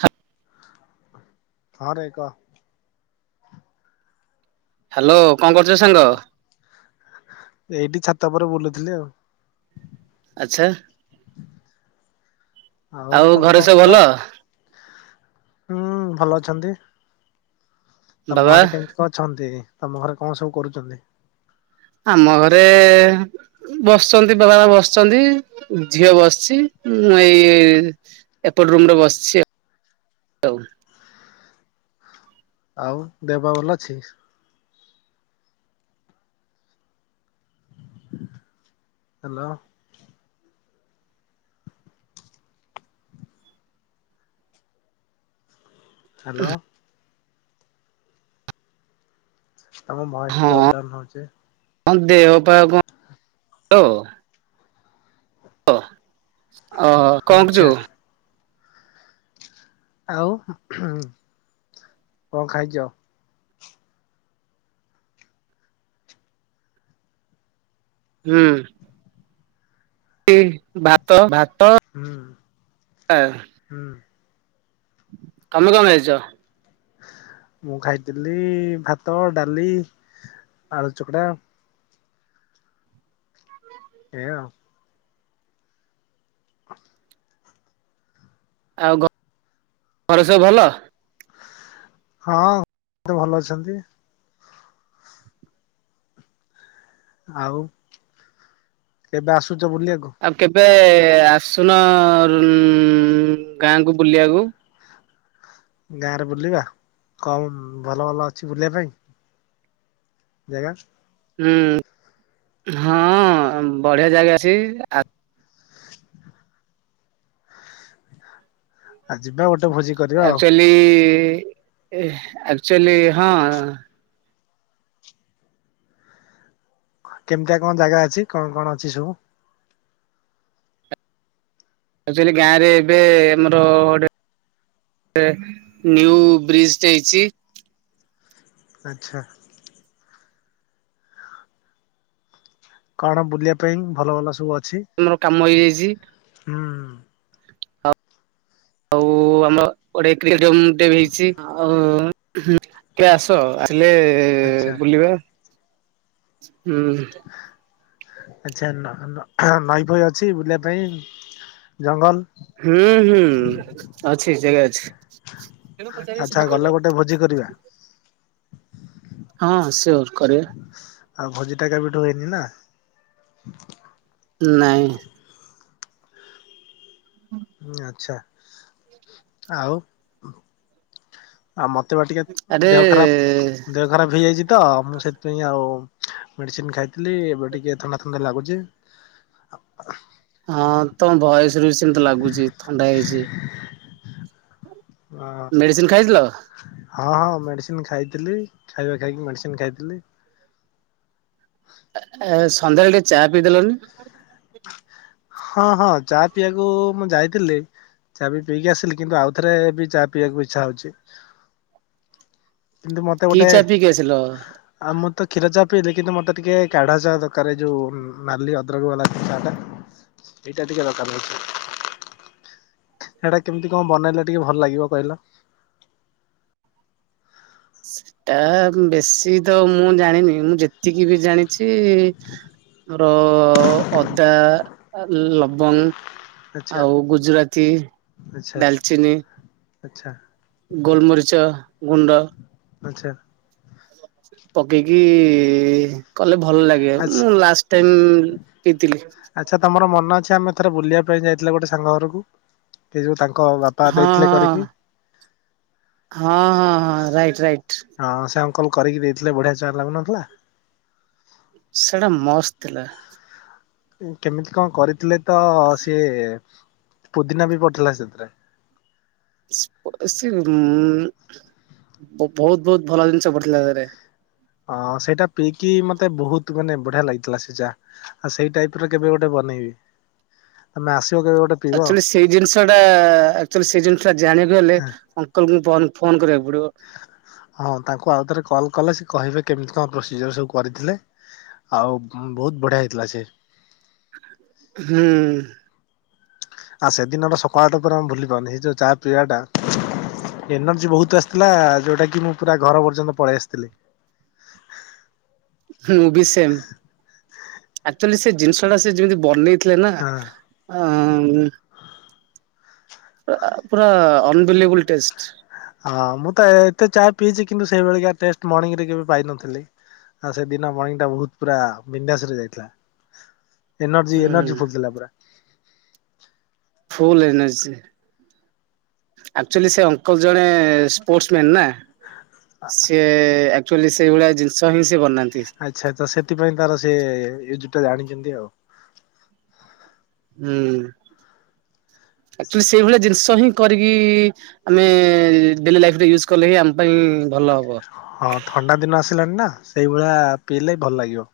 ହଁ ହଁରେ କହ୍ ହ୍ୟାଲୋ କଣ କରୁଛ ସାଙ୍ଗ। ଏଇଠି ଛାତ ପରେ ବୁଲୁଥିଲି ଆଉ। ଆଚଛା ଆଉ ତମେ କଣ ଘରେ ସବୁ କରୁଛ? ଭଲ। ହୁଁ ଭଲ ଅଛନ୍ତି ତମ ବାବା ଘରେ କେମିତି? ଅଛନ୍ତି ତମ ଘରେ କଣ ସବୁ କରୁଛନ୍ତି। ଆମ ଘରେ ବସିଛନ୍ତି ବାବା ବସିଛନ୍ତି ଝିଅ ବସିଛି ମୁଁ ଏଇ ଏପଟ ରୁମ ରେ ବସିଛି ଆଉ ଆଉ ଦେହ ପା ଭଲ ଅଛି। ହ୍ୟାଲୋ ହ୍ୟାଲୋ ତମ ବୟସ ଟିକେ ଅପଡାଉନ ହଉଛି। ହଁ ଦେହ ପା [unintelligible] ଓ କଣ ଆଚ୍ଛା କରୁଛୁ? ଆଉ କଣ ଖାଇଛ? ହୁଁ ଭାତ ଭାତ। ହୁଁ ହୁଁ ତମେ କଣ ଖାଇଛ? ମୁଁ ଖାଇଥିଲି ଭାତ, ଡାଲି, ଆଳୁ ଚକଡା। ଏଇଆ ଆଉ। ଆଉ ଘ ରେ ସବୁ ଭଲ? ହଁ [unintelligible] ଭଲ ଅଛନ୍ତି। ଆଉ କେବେ ଆସୁଚ ବୁଲିବାକୁ? ଆଉ କେବେ ଆସୁନ ଉଁ ଗାଁକୁ ବୁଲିବାକୁ? ଗାଁରେ ବୁଲିବା କମ୍ ଭଲ ଭଲ ଅଛି ବୁଲିବା ପାଇଁ? ଜାଗା। ଉମ୍ ହଁ ବଢିଆ ଜାଗା ଅଛି ଆ ଆ ଯିବା ଗୋଟେ ଭୋଜି କରିବା ଆଉ ଆକ୍ଚୁଆଲି ଏ ଆକ୍ଚୁଆଲି ହଁ। କେମ୍ତିଆ କଁ ଜାଗା ଅଛି କଣ କଣ ଅଛି ସବୁ? ଆକ୍ଚୁଆଲି ଗାଁରେ ଏବେ ଆମର ଗୋଟେ ଏ ନିନ୍ୟୁ ବ୍ରିଜ଼ ଟେ ହେଇଚି। ଆଚ୍ଛା। କଣ ବୁଲିଆ ପାଇଁ ଭଲ ଭଲ ସବୁ ଅଛି? ଆମର କାମ ହେଇଯାଇଚି। ହୁଁ। ଆଉ ଆମ ଗୋଟେ [unintelligible] ଟେ ହେଇଚି ଆଉ ହୁଁ କେ ଆସ ଆସିଲେ ଆଚ୍ଛା ବୁଲିବା ହୁଁ। ଆଛା ନ ନ ନଈ ଫଇ ଅଛି ବୁଲିବା ପାଇଁ? ଜଙ୍ଗଲ୍ ହୁଁ ହୁଁ ଅଛି ଜାଗା ଆଚ୍ଛା ଅଛି। ଗଲେ ଗୋଟେ ଭୋଜି କରିବା। ହଁ ସିଓର କରିବା। ଆଉ ଭୋଜିଟା କେବେଠୁ ହେଇନି ନା। ନାଇଁ। ଉଁ ଆଛା ଆଉ ଆଉ ମତେ ବା ଟିକେ ଆରେ ଦେହ ଖରାପ୍ ଦେହ ଖରାପ ହେଇଯାଇଚି ତ ମୁଁ ସେଥିପାଇଁ ଆଉ ମେଡ଼ିସିନ୍ ଖାଇଥିଲି ଏବେ ଟିକେ ଥଣ୍ଡା ଥଣ୍ଡା ଲାଗୁଚି। ହଁ ତମ ଭଏସ୍ ରୁ ସେମତି ଲାଗୁଚି ଥଣ୍ଡା ହେଇଚି। ମେଡ଼ିସିନ୍ ଖାଇଥିଲ? ହଁ ହଁ ମେଡ଼ିସିନ୍ ଖାଇଥିଲି ଖାଇବା ଖାଇକି ମେଡ଼ିସିନ୍ ଖାଇଥିଲି। ଏ ଏ ସନ୍ଧ୍ୟାବେଳେ ଟିକେ ଚା ପିଇଦେଲନି। ହଁ ହଁ ଚା ପିଇବାକୁ ମୁଁ ଯାଇତିଲେ ଚା ବି ପିଇକି ଆସିଲି କିନ୍ତୁ ଆଉଥରେ ବି ଚା ପିଇବାକୁ ଇଚ୍ଛା ହଉଚି। କିନ୍ତୁ ମତେ କି ଗୋଟେ ଚା ପିଇକି ଆସିଲ ଆଉ ମୁଁ ତ କ୍ଷୀର ଚା ପିଇଲି କିନ୍ତୁ ମତେ ଟିକେ କାଢା ଚା ଦରକାରେ ଏଇ ଯୋଉ ଉମ୍ ନାଲି ଅଦ୍ରକ୍ ବାଲା ଚା ଟା। ଏଇଟା ଟିକେ ଦରକାର ହୋଉଚି। ହେଟା କେମିତି କଣ ବନେଇଲେ ଟିକେ ଭଲ ଲାଗିବ କଇଲ? ସେଟା ବେଶୀ ତ ମୁଁ ଜାଣିନି ମୁଁ ଯେତିକି ବି ଜାଣିଚି ର ଅଦା ଆ ଲବଙ୍ଗ୍ ଆଚ୍ଛା ଆଚ୍ଛା ଆଉ ଗୁଜୁରାତି, ଡାଲଚିନି ଆଛା। ଗୋଲମରିଚ ଗୁଣ୍ଡ। ଆଛା। ପକେଇକି କଲେ ଭଲ ଲାଗେ ଆଚ୍ଛା ମୁଁ ଲାଷ୍ଟ ଟାଇମ୍ ପିଇଥିଲି। ଆଚ୍ଛା ତମର ମନ ଅଛି ଆମେ ଥରେ ବୁଲିବା ପାଇଁ ଯାଇଥିଲେ ଗୋଟେ ସାଙ୍ଗ ଘରକୁ କି ଯୋଉ ତାଙ୍କ୍ କ ବାପା ହଁ ହଁ ଦେଇଥିଲେ କରିକି। ହଁ ହଁ ହଁ ରାଇଟ୍ ରାଇଟ୍। ହଁ ସେ ଅଙ୍କଲ କରିକି ଦେଇଥିଲେ ବଢିଆ ଚା ଲାଗୁନଥିଲା? ସେଟା ମସ୍ତ ଥିଲା। କେମିତି କଣ କରିଥିଲେ ତ ସିଏ ପୁଦିନା ବି ପଠଥିଲା ସେଥିରେ। ସେ ପ୍ ସି ଉଁ ବହୁତ ବହୁତ ଭଲ ଜିନିଷ ପଢଥିଲା ଟା ଦେହରେ। ଅଁ ସେଇଟା ପିଇକି ମତେ ବହୁତ ମାନେ ବଢିଆ ଲାଗିଥିଲା ସେ ଚା। ଆ ସେଇ ଟାଇପ୍ ର କେବେ ଗୋଟେ ବନେଇବି ଆମେ ଆସିବ କେବେ ଗୋଟେ ପିଇବ। ଆଚୁଆଲି ସେଇ ଜିନିଷ ଟା ଆଚୁଆଲି ସେଇ ଜିନିଷ ଟା ଜାଣିଆକୁ ହେଲେ ଅଙ୍କଲ କୁ ଫନ୍ ଫୋନ୍ କରିବାକୁ ପଡ଼ିବ। ହଁ ତାଙ୍କୁ ଆଉ ଥରେ କଲ୍ କଲେ ସେ କହିବେ କେମିତି କଣ ପ୍ରୋସିଜର ସବୁ କରିଥିଲେ। ଆଉ ଭୁ ବହୁତ ବଢିଆ ହେଇଥିଲା ସେ ହୁଁ। ଆ ସେ ଦିନର ସକାଳ ଟା ପୂରା ଆମେ ଭୁଲି ପାରୁନି ଏଇ ଯୋଉ ଚା ପିଆ ଟା। ଏନର୍ଜି ବହୁତ ଆସିଥିଲା ଯୋଉଟା କି ମୁଁ ପୁରା ଘର ପର୍ଯ୍ୟନ୍ତ ପଳେଇ ଆସିଥିଲି। ମୁଁ ବି ସେମ୍ ଆକ୍ଚୁଆଲି ସେ ଜିନିଷ ଟା ସେ ଯେମିତି ବନେଇ ଥିଲା ନା ହଁ। ଆଁ ରା ଆ ପୁରା ଅନବିଲବଲ ଟେଷ୍ଟ। ହଁ ମୁଁ ତ ଏତେ ଚା ପିଇଛି କିନ୍ତୁ ସେଇଭଳି କା ଟେଷ୍ଟ ମର୍ଣିଂ ରେ କେବେ ପାଇନଥିଲି। ଆଉ ସେଦିନ ମର୍ଣ୍ଣିଙ୍ଗ ଟା ବହୁତ ପୁରା ବିନ୍ଦାସ ରେ ଯାଇଥିଲା। ଏନର୍ଜି ହୁଁ ଏନର୍ଜି ଫୁଲଥିଲା ପୁରା। Full energy. ଆକ୍ଚୁଆଲି ସେ ଅଙ୍କଲ ଜଣେ ସ୍ପୋର୍ଟସ ମ୍ୟାନ୍ ନା। ସିଏ ଆକ୍ଚୁଆଲି ସେଇଭଳିଆ ଜିନିଷ ହିଁ ସିଏ ବନାନ୍ତି। ଆଚ୍ଛା ତ ସେଥିପାଇଁ ତାର ସେ ୟୁଜୁ ଟା ଜାଣିଛନ୍ତି ଆଉ। ହୁଁ ଆଚୁଆଲି ସେଇଭଳିଆ ଜିନିଷ ହିଁ କରିକି ଆମେ ଡେଲି ଲାଇଫରେ ୟୁଜ କଲେ ହିଁ ଆମ ପାଇଁ ଭଲ ହବ। ହଁ ଥଣ୍ଡା ଦିନ ଆସିଲାଣି ନା ସେଇଭଳିଆ ପିଇଲେ ଭଲ ଲାଗିବ।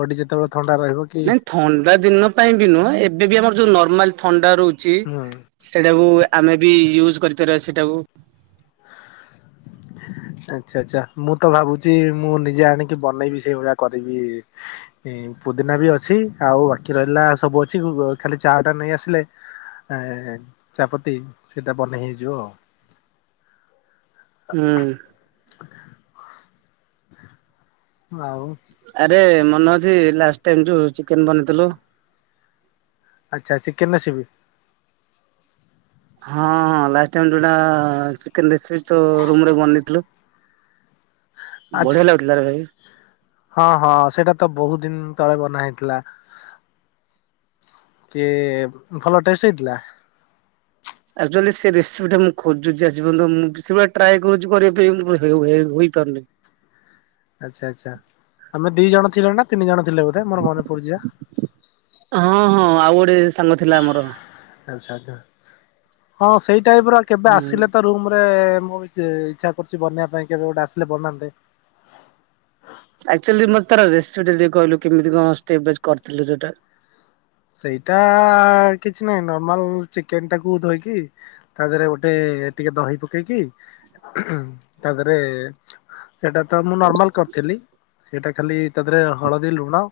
ବଡି ଯେତେବେଳେ ଥଣ୍ଡା ରହିବ କି ନାଇଁ ଥଣ୍ଡା ଦିନ ପାଇଁ ବି ନୁହଁ ଏବେ ବି ଆମର ଯୋଉ ନର୍ମାଲ ଥଣ୍ଡା ରହୁଚି ହୁଁ ସେଇଟାକୁ ଆମେ ବି ୟୁଜ କରିପାରିବା ସେଟାକୁ। ଆଚ୍ଛା ଆଛା ମୁଁ ତ ଭାବୁଛି ମୁଁ ନିଜେ ଆଣିକି ବନେଇବି ସେଇଭଳିଆ କରିବି। ଏ ପୁଦିନା ବି ଅଛି ଆଉ ବାକି ରହିଲା ସବୁ ଅଛି ବୁ ବୁ ଖାଲି ଚା ଟା ନେଇ ଆସିଲେ ଏ ଚାପତି ସେଇଟା ବନେଇ ହେଇଯିବ ଆଉ। ହୁଁ। ଆଉ। ଆରେ ମନେ ଅଛି ଲାଷ୍ଟ ଟାଇ ଯୋଉ ଚିକେନ ବନେଥିଲୁ। ଆଚ୍ଛା ଚିକେନ ସିବି ହଁ ଲାଷ୍ଟ ଟାଇ ଯୋଉଟା ଚିକେନ ରେସିପି ତୋ ରୁମ ରେ ବନେଇଥିଲୁ। ଆଚ୍ଛା ବଢେଆ ଲାଗୁ ଥିଲାରେ ଭାଇ। ହଁ ହଁ ସେଇଟା ତ ବହୁତ ଦିନ ତଳେ ବନା ହେଇଥିଲା। କିଏ ଭଲ ଟେଷ୍ଟ ହେଇଥିଲା। ଆଚୁଆଲି ସେ ରେସିପି ଟା ମୁଁ ଖୋଜୁଛି ଆଜି ପର୍ଯ୍ୟନ୍ତ ମୁଁ ସେଭଳିଆ ଟ୍ରାଏ କରୁଛି କରିବା ପାଇଁ ହୋଏ ହୋଏ ହେଇପାରୁନି। [inaudible] ଆଚ୍ଛା ଆଚ୍ଛା ଆମେ ଦି ଜଣ ଥିଲ ନା ତିନି ଜଣ ଥିଲେ ବୋଧେ ମୋର ମନେ ପଡୁଚି ଯା। ହଁ ହଁ ଆଉ ଗୋଟେ ସାଙ୍ଗ ଥିଲା ଆମର। ଆଛା ଆଛା ହଁ ସେଇ ଟାଇପ ର କେବେ ହୁଁ ଆସିଲେ ତ ରମରେ ମୁଁ ବି ଯେ ଇଚ୍ଛା କରୁଛି ବନେବା ପାଇଁ କେବେ ଗୋଟେ ଆସିଲେ ବନାନ୍ତେ। ଆକ୍ଚୁଆଲି ମ ତାର ରେସିପି ଟିକେ କହିଲୁ କେମିତି କଣ ଷ୍ଟେବ ବାଜ୍ କରିଥିଲୁ ଯୋଉଟା। ସେଇଟା କିଛି ନାହିଁ ନର୍ମାଲ ଚିକେନ ଟାକୁ ଧୋଇକି ତା ଦେହରେ ଗୋଟେ ଟିକେ ଦହି ପକେଇକି ତା ଦେହରେ ସେଟା ତ ମୁଁ ନର୍ମାଲ କରିଥେଲି ସେଟା ଖାଲି ତା ଦେହରେ ହଳଦୀ ଲୁଣ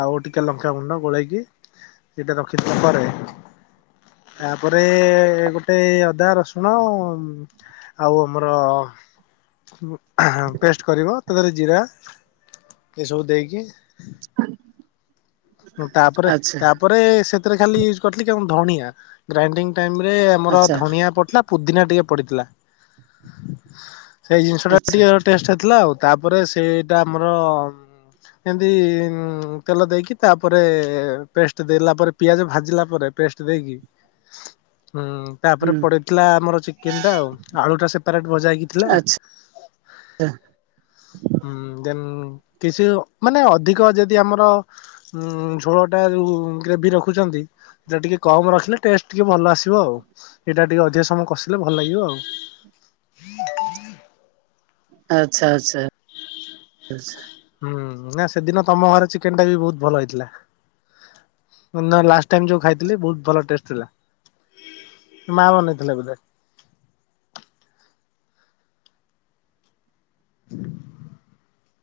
ଆଉ ଟିକେ ଲଙ୍କାଗୁଣ୍ଡ ଗୋଳେଇକି ଏଇଟା ରଖିଦେଲା ପରେ ତାପରେ ଗୋଟେ ଅଦା ରସୁଣ ଓଁ ଆଉ ଆମର ପେଷ୍ଟ କରିବ ତା ଦେହରେ ଜିରା ଏସବୁ ଦେଇକି ଓ ତାପରେ ଆଚ୍ଛା ତାପରେ ସେଥିରେ ଖାଲି ୟୁଜ କରିଥିଲି ଧଣିଆ। ଗ୍ରାଇଣ୍ଡିଙ୍ଗ ଟାଇମ ରେ ଆମର ଆଚ୍ଛା ଧଣିଆ ପଡିଥିଲା ପୁଦିନା ଟିକେ ପଡିଥିଲା। ସେଇ ଜିନିଷଟା ଆଚ୍ଛା ଟିକେ ଟେଷ୍ଟ ହେଇଥିଲା ଆଉ ତାପରେ ସେଇଟା ଆମର ଏମିତି ତେଲ ଦେଇକି ତାପରେ ପେଷ୍ଟ ଦେଲା ପରେ ପିଆଜ ଭାଜିଲା ପରେ ପେଷ୍ଟ ଦେଇକି ହୁଁ। ତାପରେ ହୁଁ ପଡିଥିଲା ଆମର ଚିକେନ ଟା ଆଉ ଆଳୁ ଟା ସେପାରେଟ ଭଜା ହେଇକି ଥିଲା ଆଚ୍ଛା [unintelligible] ହୁଁ ଦେନ୍ କିଛି ମାନେ ଅଧିକ ଯଦି ଆମର ଙ ଝୋଳଟା ଯୋଉ ଗ୍ରେଭି ରଖୁଛନ୍ତି ଏଇଟା ଟିକେ କମ ରଖିଲେ ଟେଷ୍ଟ ଟିକେ ଭଲ ଆସିବ ଆଉ। ଏଇଟା ଟିକେ ଅଧିକ ସମୟ କଷିଲେ ଭଲ ଲାଗିବ ଆଉ। ଆଚ୍ଛା ଆଚ୍ଛା ଆଚ୍ଛା। ହୁଁ ନା ସେଦିନ ତମ ଘରେ ଚିକେନ ଟା ବି ବହୁତ ଭଲ ହେଇଥିଲା। ମୁଁ ତମ ଲାଷ୍ଟ ଟାଇମ ଯୋଉ ଖାଇଥିଲି ବହୁତ ଭଲ ଟେଷ୍ଟ ଥିଲା। ମା ବନେଇ ଥିଲେ ବୋଧେ?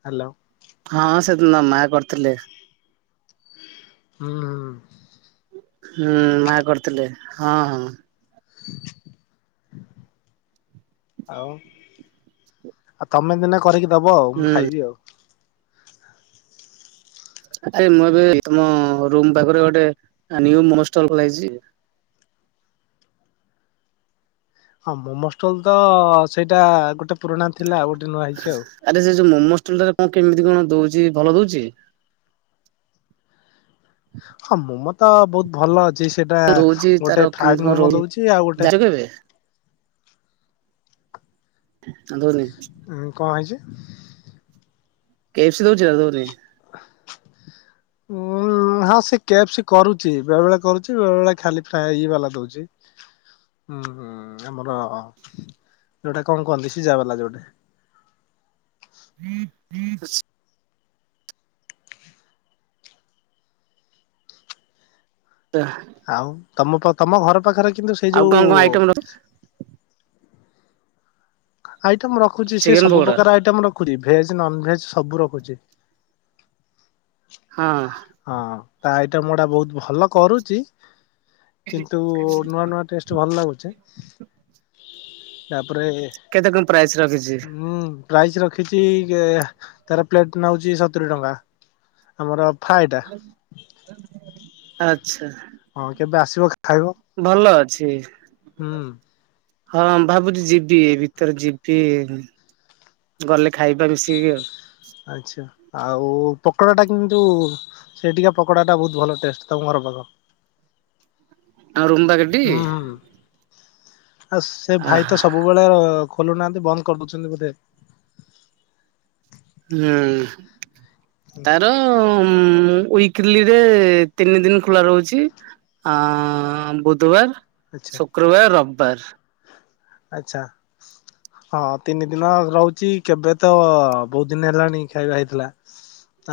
ହାଲୋ। ହଁ ସେଦିନ ମା କରିଥିଲେ। ହୁଁଁ। ହୁଁ ମା କରିଥିଲେ ହଁ ହଁ। ଆଉ। ଆଉ ତମେ ଦିନେ କରିକି ଦବ ଆଉ ମୁଁ ହୁଁ। ଖାଇବି ଆଉ। ଆ ମୁଁ ଏବେ ତମ ରୁମ୍ ପାଖରେ ଗୋଟେ ନିୟୁ ଷ୍ଟଲ ଖୋଲା ହେଇଛି। ହଁ ମୋମୋ ଷ୍ଟଲ ତ ସେଇଟା ଗୋଟେ ପୁରୁଣା ଥିଲା ଆଉ ଗୋଟେ ନୂଆ ହେଇଛି ଆଉ। ଆରେ ସେ ଯୋଉ ମୋମୋ ଷ୍ଟଲଟାରେ ରେ କଣ କେମିତି କଣ ଦଉଛି ଭଲ ଦଉଛି? ହଁ ମୋମୋ ତ ବହୁତ ଭଲ ଅଛି ସେଇଟା କଣ ଦଉଛି ତାର ଗୋଟେ କେମିତି ଫ୍ରାଇଡ କଣ ମୋମୋ ରହୁଛି ଦଉଛି ଆଉ ଗୋଟେ ଯାଇଛ କେବେ ଆ ଧନି ଉଁ କଣ ହେଇଛି? କେସ୍‌ ଦଉଛି ନା ଦଉନି? [unintelligible] ହଁ ସେ କେଫସି କରୁଛି ବେଳେ ବେଳେ କରୁଛି ବେଳେ ବେଳେ ଖାଲି ଫ୍ରାଇ ଏ ବାଲା ଦଉଛି। ହୁଁ ହୁଁ ଆମର ଯୋଉଟା କଣ କୁହନ୍ତି ସିଝା ବାଲା ଯୋଉଟା? [inaudible] [unintelligible] ଆଉ ତମ ପ ତମ ଘର ପାଖରେ କିନ୍ତୁ ସେଇ ଆଉ ଯୋଉ କଣ କଣ ଆଇଟମ ର ଆଇଟମ ରଖୁଛି ସେ ଚିକେନ୍ ସବୁ ପକୋଡା ପ୍ରକାର ଆଇଟମ ରଖୁଛି ଭେଜ ନନ ଭେଜ ସବୁ ରଖୁଛି। ହଁ। ହଁ ତା ଆଇଟମ ଗୁଡା ବହୁତ ଭଲ କରୁଛି କିନ୍ତୁ ନୂଆ ନୂଆ ଟେଷ୍ଟ ଭଲ ଲାଗୁଚି। ତାପରେ କେତେ କଣ ପ୍ରାଇସ୍ ରଖିଛି? ହୁଁ। ପ୍ରାଇସ୍ ରଖିଛି ଏ ତାର ପ୍ଲେଟ ନଉଛି ସତୁରି ଟଙ୍କା। ଆମର ଫାଏଡ ଆଚ୍ଛା। ହଁ କେବେ ଆସିବ? ଖାଇବ ଭଲ ଅଛି। ହୁଁ ହଁ ଭାବୁଛି ଯିବି ଏ ଭିତରେ ଯିବି ଉମ ଗଲେ ଖାଇବା ମିଶିକି ଆଉ। ଆଚ୍ଛା ଆଉ ପକୋଡ଼ା ଟା କିନ୍ତୁଉ ସେଇ ଟିକା ପକୋଡା ଟା ବହୁତ ଭଲ ଟେଷ୍ଟ ତମର ଘର। ଆମ ରୁମ ପାଖେ ଟେ କି? ହୁଁ ହୁଁ ଆଉ ସେ ଭାଇ ଆହା ତ ସବୁବେଳେ ଏ ଖୋଲୁନାହାନ୍ତି ବନ୍ଦ କରିଦେଉଛନ୍ତି ବୋଧେ ହୁଁ ତାର ହୁଁ ୱିକ୍ଲି ରେ ତିନି ଦିନ ଖୋଲା ରହୁଛି। ଆଁ- ଆଁ -ଆଁ- ବୁଧବାର ଆଚ୍ଛା ଶୁକ୍ରବାର ରବିବାର। ଆଛା। ହଁ ତିନି ଦିନ ରହୁଛି କେବେ ତ ଅ ବହୁତ ଦିନ ହେଲାଣି ଖାଇବା ହେଇଥିଲା।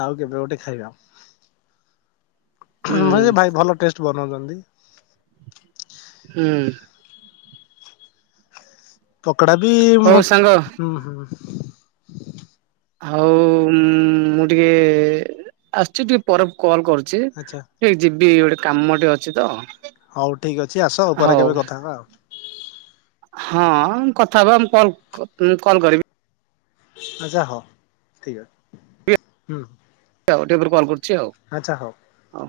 ଆଉ କେବେ ଗୋଟେ ଖାଇବା। [inaudible] ହଁ ସେ ଭାଇ ଭଲ ଟେଷ୍ଟ ବନଉଛନ୍ତି। ହୁଁ। ପକଡା ବି ହଉ ସାଙ୍ଗ ହୁଁ-ହୁଁ-ହୁଁ ହଉ ଉ ଉମ ମୁଁ ଟିକେ କେ ଆସିଛି ଟିକେ ପରେ କଲ କରୁଛି। ଆଚ୍ଛା ଟିକେ ଯିବି ଗୋଟେ କାମ ଟିକେ ଅଛି ତ। ହଉ ଠିକ୍ ଅଛି ଆସ ପରେ କେବେ କଥା ହବା ଆଉ। ହ କଥା ହେବା ମୁଁ କଲ ମୁଁ କଲ୍ କରିବି। ଆଚ୍ଛା ହଉ ଠିକ ଅଛି ହୁଁ। ହଉ ଟିକେ ପରେ କଲ୍ କରୁଛି ଆଉ। ଆଚ୍ଛା ହଉ। ହଉ